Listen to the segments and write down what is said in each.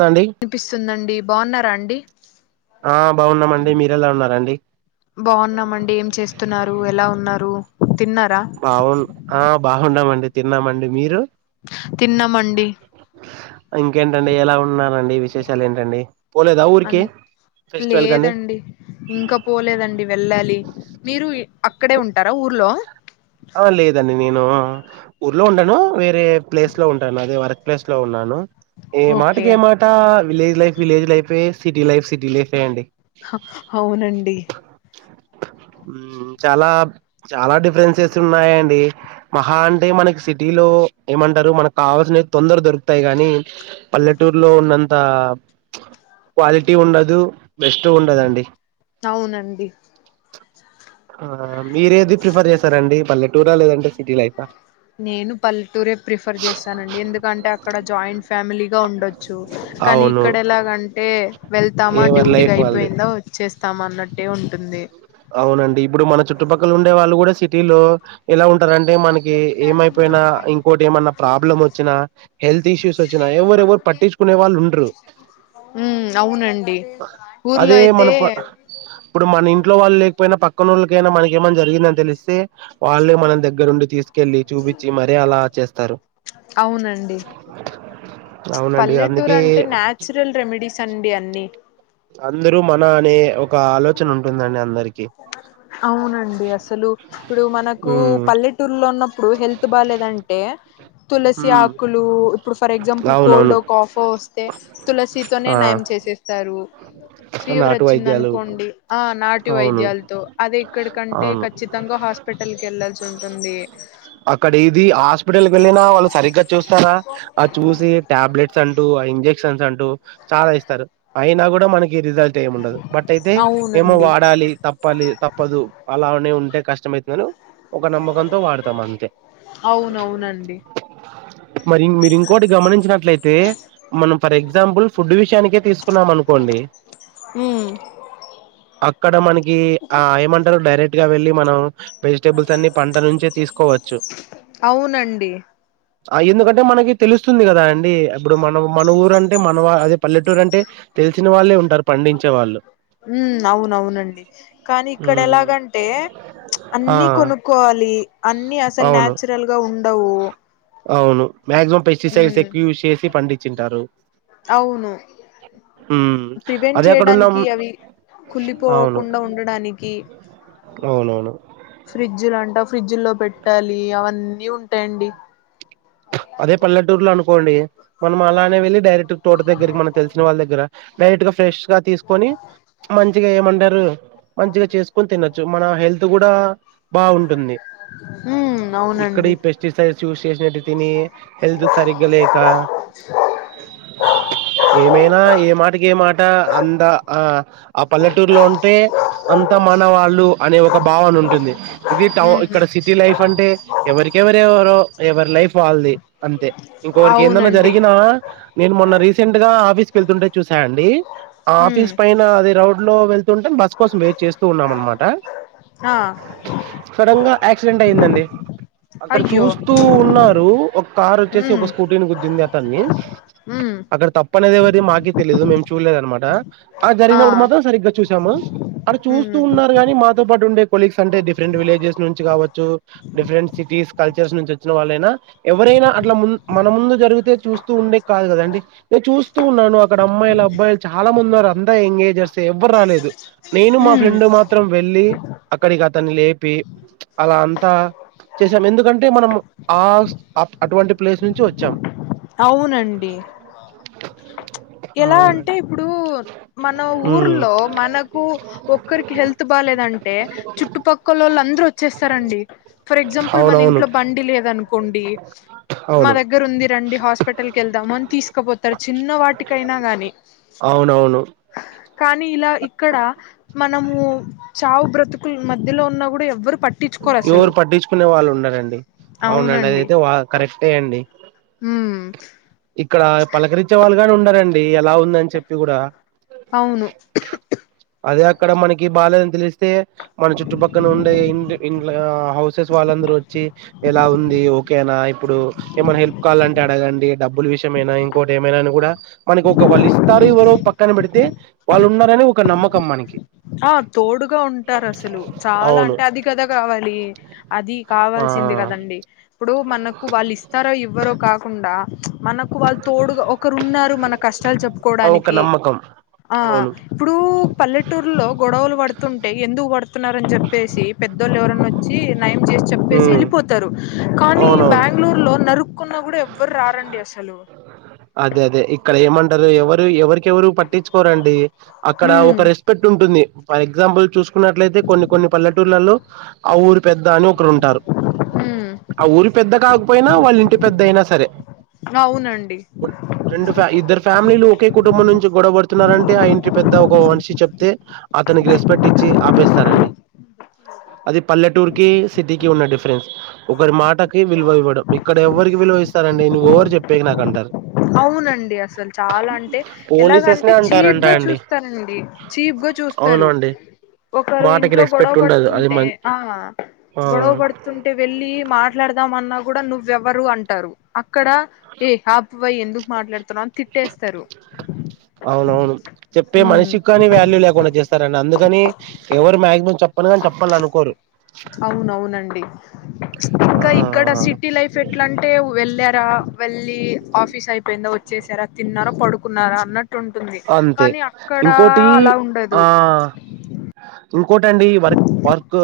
దండి వినిపిస్తుందండి బాగున్నారా అండి ఆ బాగున్నామండి మీరెలా ఉన్నారండి బాగున్నామండి ఏం చేస్తున్నారు ఎలా ఉన్నారు తిన్నారా బాగున్ ఆ బాగుంనామండి తిన్నామండి మీరు తిన్నామండి ఇంకేంటండి ఎలా ఉన్నారండి విశేషాలు ఏంటండి పోలేదా ఊరికి అన్ ఫెస్టివల్ కండి లేదండి ఇంకా పోలేదండి వెళ్ళాలి మీరు అక్కడే ఉంటారా ఊర్లో ఆ లేదండి నేన్ ను ఊర్లో ఉండను వే రే ప్లేస్ లో ఉంటాను అదే వర్ ప్లేస్ లో ఉన్నాను ఏ ఓకే మాటకి ఏమాట విలేజ్ లైఫ్ విలేజ్ లైఫే సిటీ లైఫ్ సిటీ లైఫే అండి హా అవునండి ఉమ్ చాలా చాలా డిఫరెన్సెస్ స్ ఉన్నాయాండి మహా అంటే మనకి సిటీలో ఏమంటారు మనకు కావాల్సిన తొందర దొరుకుతాయి కాని పల్లెటూరులో ఉన్నంత క్వాలిటీ ఉండదు బెస్ట్ ఉండదండి అవునండి. ఆ మీరేది ప్రిఫర్ చేస్తారండి పల్లె టూర్ ఆ లేదంటే సిటీ లైఫ నేను పల్లెటూరే ప్రిఫర్ చేస్తానండి. ఎందుకంటే అక్కడ జాయింట్ ఫ్యామిలీగా ఉండొ చు. కానీ అవును ఇక్కడ ఎలాగంటే వెళ్తామా ఎవరి డ్యూటీకి లైఫ్ వాళ్ళది. అయిపోయిందా వచ్చేస్ స్తాం అన్నట్టే ఉంటుంది. అవునండి ఇప్పుడు మన చుట్టుపక్కల ఉండే వాళ్ళు గుడా సిటీలో ఎలా ఉం టరంటే మనకి ఏమైపోయినా ఇంకోటి ఏమన్నా ప్రాబ్లం వచ్చినా, హెల్త్ ఇష్యూస్ వచ్చినా ఎవరు ఎవరు పట్టించుకునే వాళ్ళు ఉండరు. ఉమ్ అవునండి ఊర్లో అదే అయితే మన ప ఇప్పుడు మన ఇంట్లో వాళ్ళు లేకపోయినా పక్ పక్కనోళ్లకైనా మనక్ ఏమన్న జరిగిందని తెలిస్తే వల్లే మనం దగ్గరుండి తీసుకెళ్ళి, చూపించి మరి అలా చేస్తారు అవునండి అవునండి అందుకే సిండి అన్నీ. అందరూ మన అనే ఒక ఆలోచన ఉంటుందండి అందరికి అవునండి అసలు ఇప్పుడు మనకు ఉమ్ పల్లెటూర్లో ఉన్న ఇప్పుడు హెల్త్ బాలేదంటే తులసి ఉమ్ ఆకులు ఇప్పుడు ఫర్ ఎగ్జాంపుల్ అవునవును కోల్డో కాఫో వస్తే తులసితోనే ఆ నయం చేసేస్తారు ఫీవర్ నాటు వచ్చింది వైద్యాలు అనుకోండి ఆ నాటి అవును వైద్యాలతో అదేక్కడికంటే అవును ఖచ్చితంగా హాస్ అక్కడ ఇది హాస్పిటల్ వెళ్ళిన వాళ్ళు సరిగ్గా చూస్త ఆ అది చూసి టాబ్లెట్స్ అం టూ ఆ ఇంక్షన్ అంటూ సాగదిస్తారు. అయినా గుడా మన కి రిజల్ట్ ఏం ఉండదు. బట్ అయితే ఏమో అవునండి వాడాలి తప్పాలి తప్పదు అలా అనే ఉం టే కష్టమైతుందనో ఒక నమ్మకంతో వాడతాం అంతే అవునవునండి మరింగ్ మిరింగ్ ఇంకోటి గమనించినట్లయితే మనం ఫర్ ఎగ్జాంపుల్ ఫుడ్ విషయానికే తీస్ కున్నాం అనుకోండి ఉమ్ అక్కడ మనకి ఈ ఆ ఏమంటారు డైరెక్ట్ ఇగ వెళ్ళి మనం వెజిటబుల్స్ అన్ని పంట నుంచి తీస్కోవచ్చు. అవునండి ఆ ఎందుకంటే మనకి తెలుస్తుంది కదా అండి ఇప్పుడు మన మన ఊర అంటే మన అది పల్లెటూరు అంటే తెలిసిన వాళ్ళే ఉంటారు పండించే వాళ్ళు ఉమ్ అవునవునండి కానీ ఇక్కడ ఉమ్ ఎలాగంటే ఆ అన్ని కొనుక్కోవాలి అన్ని అసలు అవును నాచురల్ గా ఉ అండవు అవును మాక్సిమం పెస్టిసైడ్ ఎక్కువ యూస్ చేసి పండించింటారు అవును ఉమ్ ప్రివెంట్ అదే అక్కడన్నా చేయడానికి అవి అవును కుళ్ళిపోకుండా ఉండడానికి అవునవును ఫ్రిడ్జ్లు అంట ఫ్రిడ్జ్ల్లో పెట్టాలి అవన్నీ ఉంటాయండి అదే పల్లెటూరు లో అనుకోండి మనం అలానే వెళ్ళి డైరెక్ట్ తోట దగ్గరికి మనం తెలిసిన వాళ్ళ దగ్గర లైట్గా ఫ్రెష్ గా తీసుకొని మంచిగా ఏమంటారు మంచిగా చేసుకొని తినొచ్చు మన హెల్త్ కూడా బాగుంటుంది ఉమ్ ఇక్కడ అవునండి ఈ పెస్టిసైడ్స్ యూస్ చేసినేటివి తిని హెల్త్ సరిగ్గా లేక ఏమైనా ఏ మాటకి ఏ మాట అంద ఆ ఆ పల్లెటూర్ లో ఉంట ే అంత మనవాళ్ళు అనే ఒక భావన ఉంటుంది ఇది టౌన్ ఉమ్ ఇక్కడ సిటీ లైఫ్ అంటే ఎవరికెవరవరో ఎవరి లైఫ్ అంతే ఇంకోవరికి ఏందన్నా అవునండి జరిగినా నేను మొన్న రీస సెంట్ గా ఆఫీస్ కి వెళ్తుంటే చూసా అండి ఉమ్ ఆఫీస్ పైన అదే రౌడ్ లో వెళ్తుంటే బస్సు కోసం వెయిట్ చేస్తూ ఉన్నాం అనమాట ఆ సడన్ గా యాక్సిడెంట్ అయిందండి అక్కడ అయ్యో చూస్తూ ఉన్నారు ఒక కారు వచ్చేసి ఉమ్ ఒక స్కూటీ నీ గుద్దింది అతనిని ఉమ్ అక్కడ తప్పు ప్ప అనేది ఎవరిది మాకే తెలియదు మేము చూడలేదు అనమాట ఆ జరిగినప్పుడు మాత్రం సరిగ్గా చూస చాము అది ఉమ్ చూస్తూ ఉన్నారు గాని మా పాటు ఉండే కొలీగ్స్ అంటే డిఫరెంట్ విలేజెస్ నుంచి కావచ్చు డిఫరెంట్ సిటీస్ కల్చర్స్ నుంచి వచ్చిన వాళ్ళైనా ఎవరైనా అట్లా ముందు మన ముందు జరిగితే చూస్తూ ఉండే కాదు కదా అంటే నేను చూస్తూ ఉన్నాను అక్కడ అమ్మాయిలు అబ్బాయిలు చాలా మందిన్నారు అంతా ఎంగేజర్స్ ఎవ్వరు రాలేదు నేను మా ఉమ్ ఫ్రెండ్ మాత్రం వెళ్ళి అక్కడికి అతన్ని లేపి అలా అంతా చేసాం ఎందుకంటే మనం ఆ అటువంటి ప్లేస్ నుంచి వచ్చాం అవునండి ఎలా అంటే అవునండి ఇప్పుడు మన ఉమ్ ఊర్లో మనకు ఒక్కరికి హెల్త్ బాేదంటే చుట్టుపక్కల వాళ్ళు అందరుూ వచ్చేస్తారంండి ఫర్ ఎగ్జాంపుల్ మన అవునవును ఇంట్లో బండి లేదనుకో ఉండి మా అవును దగ్గర ఉంది రండి హాస్పిటల్ క వెళ్దాం అని తీసుకుపోతారు చిన్న వాటికి కైనా కాగానీ అవునవును కానీ ఇలా ఇక్కడ మనము చావు బ్రతుకుల మధ్యలో ఉన్నా కూడా ఎవ్వరు పట్టించుకోరు అసలు ఎవరు పట్టించుకునే వాళ్ళు ఉండారండి అవునండి అదయితే వా కరెక్టే అండి ఉమ్ ఇక్కడ పలకరించే వాళ్ళు గానే ఉండారంండి ఎలా ఉందని చెప్పి కూడా అవును అదే అక్కడ మనకి బాల తెలిస్తే మన చుట్టుపక్కన ఉండే ఇంటి ఇంట్ల హౌసెస్ వాళ్ళందరూ వచ్చి ఎలా ఉంది ఓకేనా ఇప్పుడు ఏమైనా హెల్ప్ కావాలంటే అడగండి డబ్బుల విషయమైనా ఇంకోటి ఏమైనా అని కూడా మనకి వాళ్ళున్నరని ఒక నమ్మకం మనకి ఆ తోడుగా ఉంటారు అసలు చాలా అవును అంటే అది కద కావాలి అది కావాల్సింది కదండి ఇప్పుడు మనకు వాళ్ళు ఇస్తారో ఇవ్వరో కా కుండా మన కె వాళ్ళు తోడుగ ఒకరు ఉన్నారు మన కష్టాలు ఆ ఒక చెప్పుకోడానికి నమ్మకం ఆ అవును ఇప్పుడు పల్టీల్ ల్ల్టూరులో గొడవలు పడుతుంటే ఎందుకు పడుతున్నారని చెప్పేసి పెద్దోళ్ళు ఎవరన్న వచ్చి నయం చేసి చెప్పేసి హ్మ్ ఎళ్ళిపోతారు కానీ అవునవును బాన్గుళూర్లో నరుక్కున్న కూడ ఎవ్వర్ రారండి అసలు అదే అదే ఇక్కడ ఏమంటరు ఎవరు ఎవరి ఎవరు పట్టించుకోరండి అక్కడ ఒక ఉమ్ రెస్పెక్ట్ ఉంటుంది ఫర్ ఎక్సాంపుల్ చు కున్నట్లయితే కొన్ని కొన్ని పల్లెటూళ్లలో ఆ ఊరు పెద్ద అని ఒకరు ఉంటారు ఉమ్ ఆ ఊరు పెద్ద కాకపోయినా వాళ్ళ ఇంటి పెద్ద అయినా సరే అవునండి రెండు ఫ ఇద్దరు ఫ్యామిలీలు ఒకే కుటుంబం నుంచి గొడబడుతున్నారంటే ఆ ఇంటి పెద్ద ఒక మనిషి చెప్తే అతనికి రెస్పెక్ట్ ఇచ్చి ఆపేస్తారండి అది పల్లెటూర్కి సిటీకి ఉన్న డిఫరెన్స్ ఒకరి మాటకి విలువ ఇవ్వడం ఇక్కడ ఎవరికి విలువ ఇస్తారండి నువ్వు ఎవరు చెప్పేకి నాకు అంటారు అవునండి అసలు చాలా అంటే పోలీసెస్ ఎలాగంటే నే చీప్ అంటారంట గా అండి చూస్తారండి చీప్గా చూస్తారు అవునండి ఒకరు మాటకి ఇంట్లో గొడవ రెస్పెక్ట్ ఉండదు అది మ పడుతుంటే ఆ ఆ గొడవ పడుతుంటే వెళ్ళి మాట్లాడదామన్నా కూడా నువ్వెవరు అంటారు క్కడా ఏ ఆ ఎందుకు మాట్లాడుతున్నావ్ అని తిట్టేస్తారు అవునవును చెప్పే మనిషికి కని వాల్యూ లేకుండా చేస్తారన్డి అందుకని ఎవరు మాక్సిమం చెప్పను కాని చెప్పాలనుకోరు అవునవునండి ఆ ఇంకా ఇక్కడ సిటీ లైఫ్ ఎట్లా అంటే వెళ్ళారా వెళ్ళి ఆఫీస్ అయిపోయింద వచ్చేసార తిన్నారా పడుకున్నారా అన్నట్ ట్టు ఉంటుంది అంతే కానీ అక్కడ ఇంకోటి అలా ఆ ఉండదు ఇంకోటండి వర్క్ వర్క్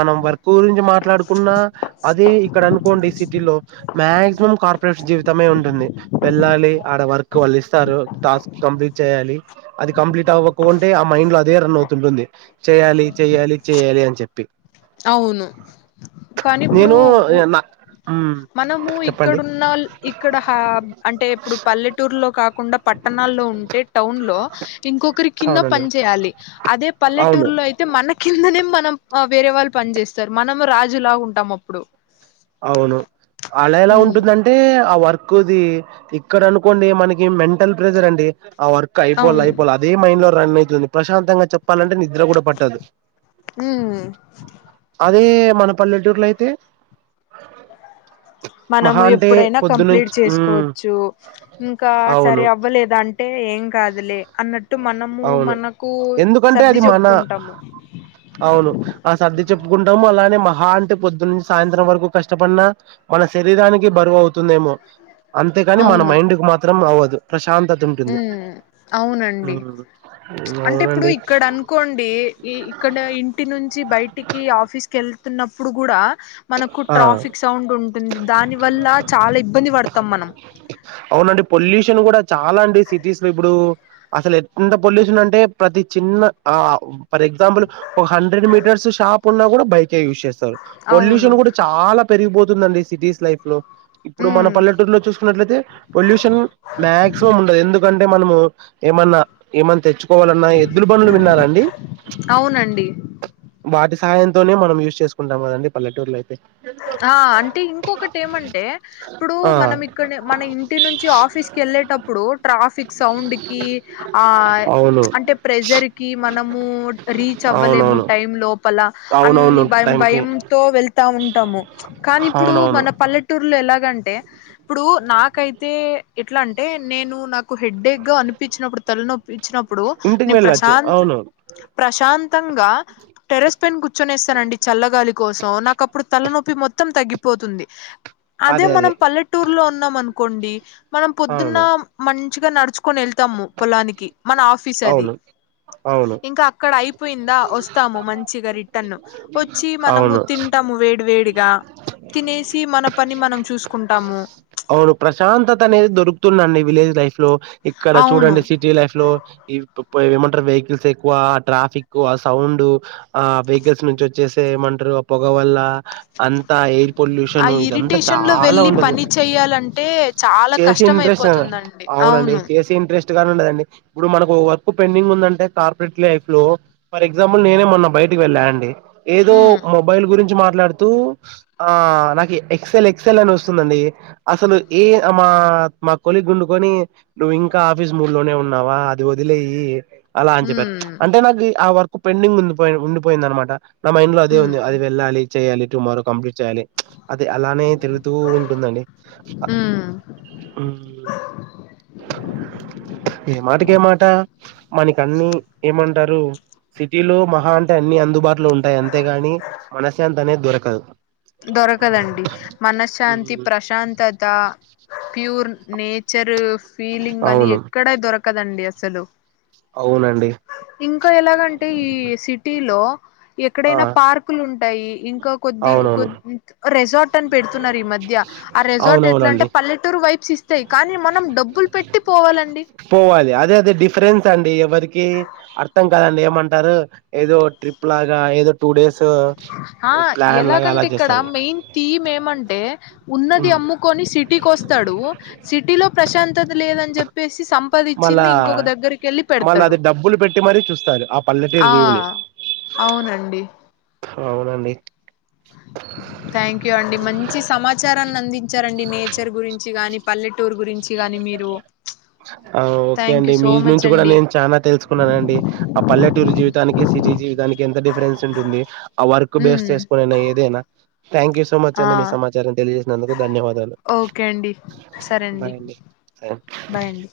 మనం వర్క్ గురించి మాట్లాడుకున్నా అదే ఇక్కడ అనుకోండి సిటీలో మాక్సిమం కార్పొరేషన్ జీవితమే ఉంటుంది వెళ్ళాలి ఆడ వర్క్ వాల్లిస్తారు టాస్క్ కంప్లీట్ చేయాలి అది కంప్లీట్ అవ్వకో కుంటే ఆ మైండ్ లో అదే రన్ అవుతుంటుంది చేయాలి చెయాలి చెయాలి అని చెప్పి అవును కాని ఇప్పుడు నేను ఉ నా మ్మ్ మనము చెప్పండి ఇక్కడున్నొల్ ఇక్కడ హా అంటే ఇప్పుడు పల్లెటూరులో కాకుండా పట్టణాల్లో ఉంటే టౌన్ లో ఇంకొకరి కింద అవునండి పని చేయాలి అదే అవును పల్లెటూరులో అయితే మన కిం దనే మనం వేరే వాళ్ళు పని చేేస్తారు మనము రాజులా ఉంటాం అప్పుడు అవును అలా ఎలా ఉమ్ ఉంటుందంటే ఆ వర్క్ ఎక్కుది ఇక్కడ అనుకోండి మనకి మెంటల్ ప్రెషర్ అండి ఆ వర్క్ అయిపోల అవును అయిపోల అదే మైండ్ లో రన్ అయి తుంది ప్రశాంతంగా చెప్ ప్పాలంటే నిద్ర కూడా పట్టదు ఉమ్ అదే మన పల్లెటూర్లో అయితే మనము మహా అంటే ఎప్పుడైనా కంప్లీట్ పొద్దునుంచి మ్మ్ చేసుకోవచ్చు ఇంకా అవును సరే అవ్వలేదా అం టే ఏం కాదులే అన్నట్టు మనము అవును మనకు ఎందుకంటే సర్ది అది మన చెప్పుకుంటాము అవును ఆ సర్ది చెప్పుకుంటాము అలానే మహా అంటే పొద్దు నుంచి సాయంత్రం వరకు కష్టపడిన మన శరీరానికి బరువు అవుతుందేమో అంతేకాని మన అవును మైండ్ కు మాత్రం అవ్వదు ప్రశాంతత ఉంటుంది అండి ఉమ్ అంటే ఇప్పుడు అవునండి ఇక్కడ అనుకోండి ఇక్కడ ఇంటి నుంచి బయటికి ఆఫీస్ కి ఎల్ తున్నప్పుడు కూడా మనకు ఆ ట్రాఫిక్ సౌండ్ ఉంటుంది దాని వల్ల చాలా ఇబ్బంది పడతాం మనం షన్ చాలా అండి సిటీస్ లో ఇప్పుడు అసలు ఎంత పొల్యూషన్ అంటే ప్రతి చిన్న ఫర్ ఎగ్జాంపుల్ ఒక హండ్రెడ్ మీటర్స్ షాప్ ఉన్నా కూడా బైకే యూస్ చేస్ స్తారు పొల్యుష్ అవును షను కూడా చాలా పెరిగిపోతుందండి సిటీస్ లైఫ్ లో ఇప్పుడు మన ఉమ్ పల్లెటూరులో చూసుకున్నట్లయితే పొల్యూషన్ మాక్సిమం ఉండదు ఎందుకం మనము ఏమన్నా ఏమ తెచ్చు వాలన్నా ఎద్దులు పనులు విన్నారండి అవునండి వాటి సహయంతోనే మనం యూస్ చేకుంటాము కదండీ పల్లె టర్లేతే ఆ అంటే ఇంకొకటి ఏమంటే, ఇప్పుడు ఆ మనం ఇక్కడ మన ఇంటి నుంచి ఆఫీస్కి వెళ్ళేటప్పుడు, ట్రాఫిక్ సౌండ్ కి, ఆ అవును అంటే ప్రెజర్ కి మనము రీచ్ అవ్వలేము అవునవును టైమ్ లో లోప్పల అవునవును అన్ని భయం టైంకి భయంతో వెళ్తా ఉంటాము కానీ ఇప్పుడు అవునవును మన పల్లెటూరులో ఎలాగ ఎలాగంటే ఇప్పుడు నాకైతే ఎట్లా అంటే నేను నాకు హెడ్డేక్ గా అనిపించినప్పుడు తలనొప్పి వచ్చినప్పుడు ఇంటికి నేను వెళ్ళొచ్చు ప్రశాంత్ అవును ప్రశాంత్ తంగా టెరెస్ట్ పన్ కూర్చొనేస్తనండి చల్లగాలి కో సో నాక్ అప్పుడు తలనొప్ప మొత్తం తగ్గిపోతుంది అదే మనం పల్లెటూర్లో ఉన్నాం అనుకోండి మనం పొద్దున్న అవును మన్ చీగ నడుచుకొని వెళ్తాము పొలానికి మన ఆఫీస్ అది, అవును అవును ఇంకా అక్కడ అయిపోయిందా వస్తాము మంచిగా రిటర్న్, వచ్చి మనము అవును తింటాము వేడి వేడి చూసుకుంటాము అవును ప్రశాంతతనేది దొరుకుతుందండి విలేజ్ లైఫ్ లో ఇక్కడ అవును చూడండి సిటీ లైఫ్ లో ఏమంటారు వెహికల్స్ ఎక్కువ ఆ ట్రాఫిక్, ఆ సౌండు, ఆ వెహికల్స్ నుంచి వచ్చేసే ఏమంటారు ఆ పొగ వల్ల అంతా ఎయిర్ ఆ పొల్యూషన్ ఇదంతా ఇరిటేషన్ లో చాలా వెళ్ళి ఉండదు, పని చెయ్యాలంటే చాలా చేసే కష్టం ఇంట్రెస్ట్ ఉండదు అయిపోతుందండి అవునండి అవును చేసే ఇంట్రెస్ట్ ఇవాళ ఉండదండి ఇప్పుడు మనం వర్క్ పెండింగ్ ఉందంటే కార్పెట్ లైఫ్ లో ఫర్ ఎగ్జామ్ప్లే నేనే మొన్న బయటకి వెళ్ళా అండి ఏదో ఉమ్ మొబైల్ గురించి మాట్ మాట్లాడుతూ ఆ నాకు ఎక్సెల్ ఎక్సెల్ అని వస్తుందండి, అసలు ఏ మా మా కొలీగ్ గుండుకని నువ్వు ఇంకా ఆఫీస్ మూడు లోనే ఉన్నావా అ అది వదిలేయి అలా అని చెప్పారు ఉమ్ అంటే నాకు ఆ వర్ పెండింగ్ ఉండిపోయి ఉండిపోయిందన్నామాట నా మైండ్ లో అదే ఉంది ఉమ్ అది వెళ్ళాలి చెయాలి టుమారో కంప్లీట్ చేయాలి అది అలానే తిరుగుతూ ఉంటుందండి ఉమ్ మ్ ఇ మాటకి ఇంకేం మాట మనక్ అన్ని ఏమంట్ అంటారు సిటీలో మహా అంటే అన్ని అందుబాటులో ఉంటాయి అంతేగాని మనశ్శాంతి అనేది దొరకదు దొరకదండి మనశ్శాంతి ఉమ్, ప్రశాంతత ప్యూర్ నేచ ఫ్యూచర్ ఫీలింగ్ అని అవును ఎక్కడ దొరక కదండి అసలు అవునండి ఇంకా ఎలాగంటే ఈ సిటీ లో ఆ ఎక్కడైనా పార్కులు ఉంటే ఉంటాయి ఇంకా కొద్ది అవునవును రిసార్ట్ ట్టన్ పెడుతున్నరు ఈ మద్య ఆ రెసార్ట్ ఎట్ల అంటే అవునవునండి పల్లెటూరు తే కానీ మనం డబ్బులు పెట్టి పోవాలండి పోవాలి అదే అదే డిఫరెన్స్ అండి ఎవరికి అర్థం కాదండి ఏమంటారు ఏదో ట్రిప్ లాగా ఏదో టూ డేస్ ఆ ప్లాన్ లాగా ఎలాగంటే అలా ఇక్కడ చేస్తారు మెయిన్ థీమ్ ఏమంటే ఉన్నది ఉమ్, అమ్ముకొని సిటీకి వస్తాడు సిటీలో ప్రశాంతత లేదని చెప్పేసి సం మళ్ళా మళ్ళా అది డబ్బులు పెట్టి మరీ చూస్తారు ఆ పల్లెటూరు ఆ వ్యూని అవునండి అవునండి థ్యాంక్యూ అండి మంచి సమాచారాన్ని నంది ఇచ్చారండి నేచర్ గురించి కాని పల్లెటూరు గురించి గాని మీరు ఆ ఓకే థ్యాంక్ అండి యూ మీ సో మచ్ నుంచి కూడా అండి నేను చాలా తెలుసుకున్నానండి ఆ పల్లెటూరు జీవితానికి సిటీ జీవితానికి ఎంత డిఫరెన్స్ ఉంటుంది ఆ వర్క్ బేస్ ఉమ్ చేసుకునేనా ఏదైనా థ్యాంక్ యూ సో మచ్ ఆ అండి మీ సమాచారం తెలియజేసినందుకు ధన్యవాదాలు ఓకే అండి బాయ్ అండి బాయ్ అండి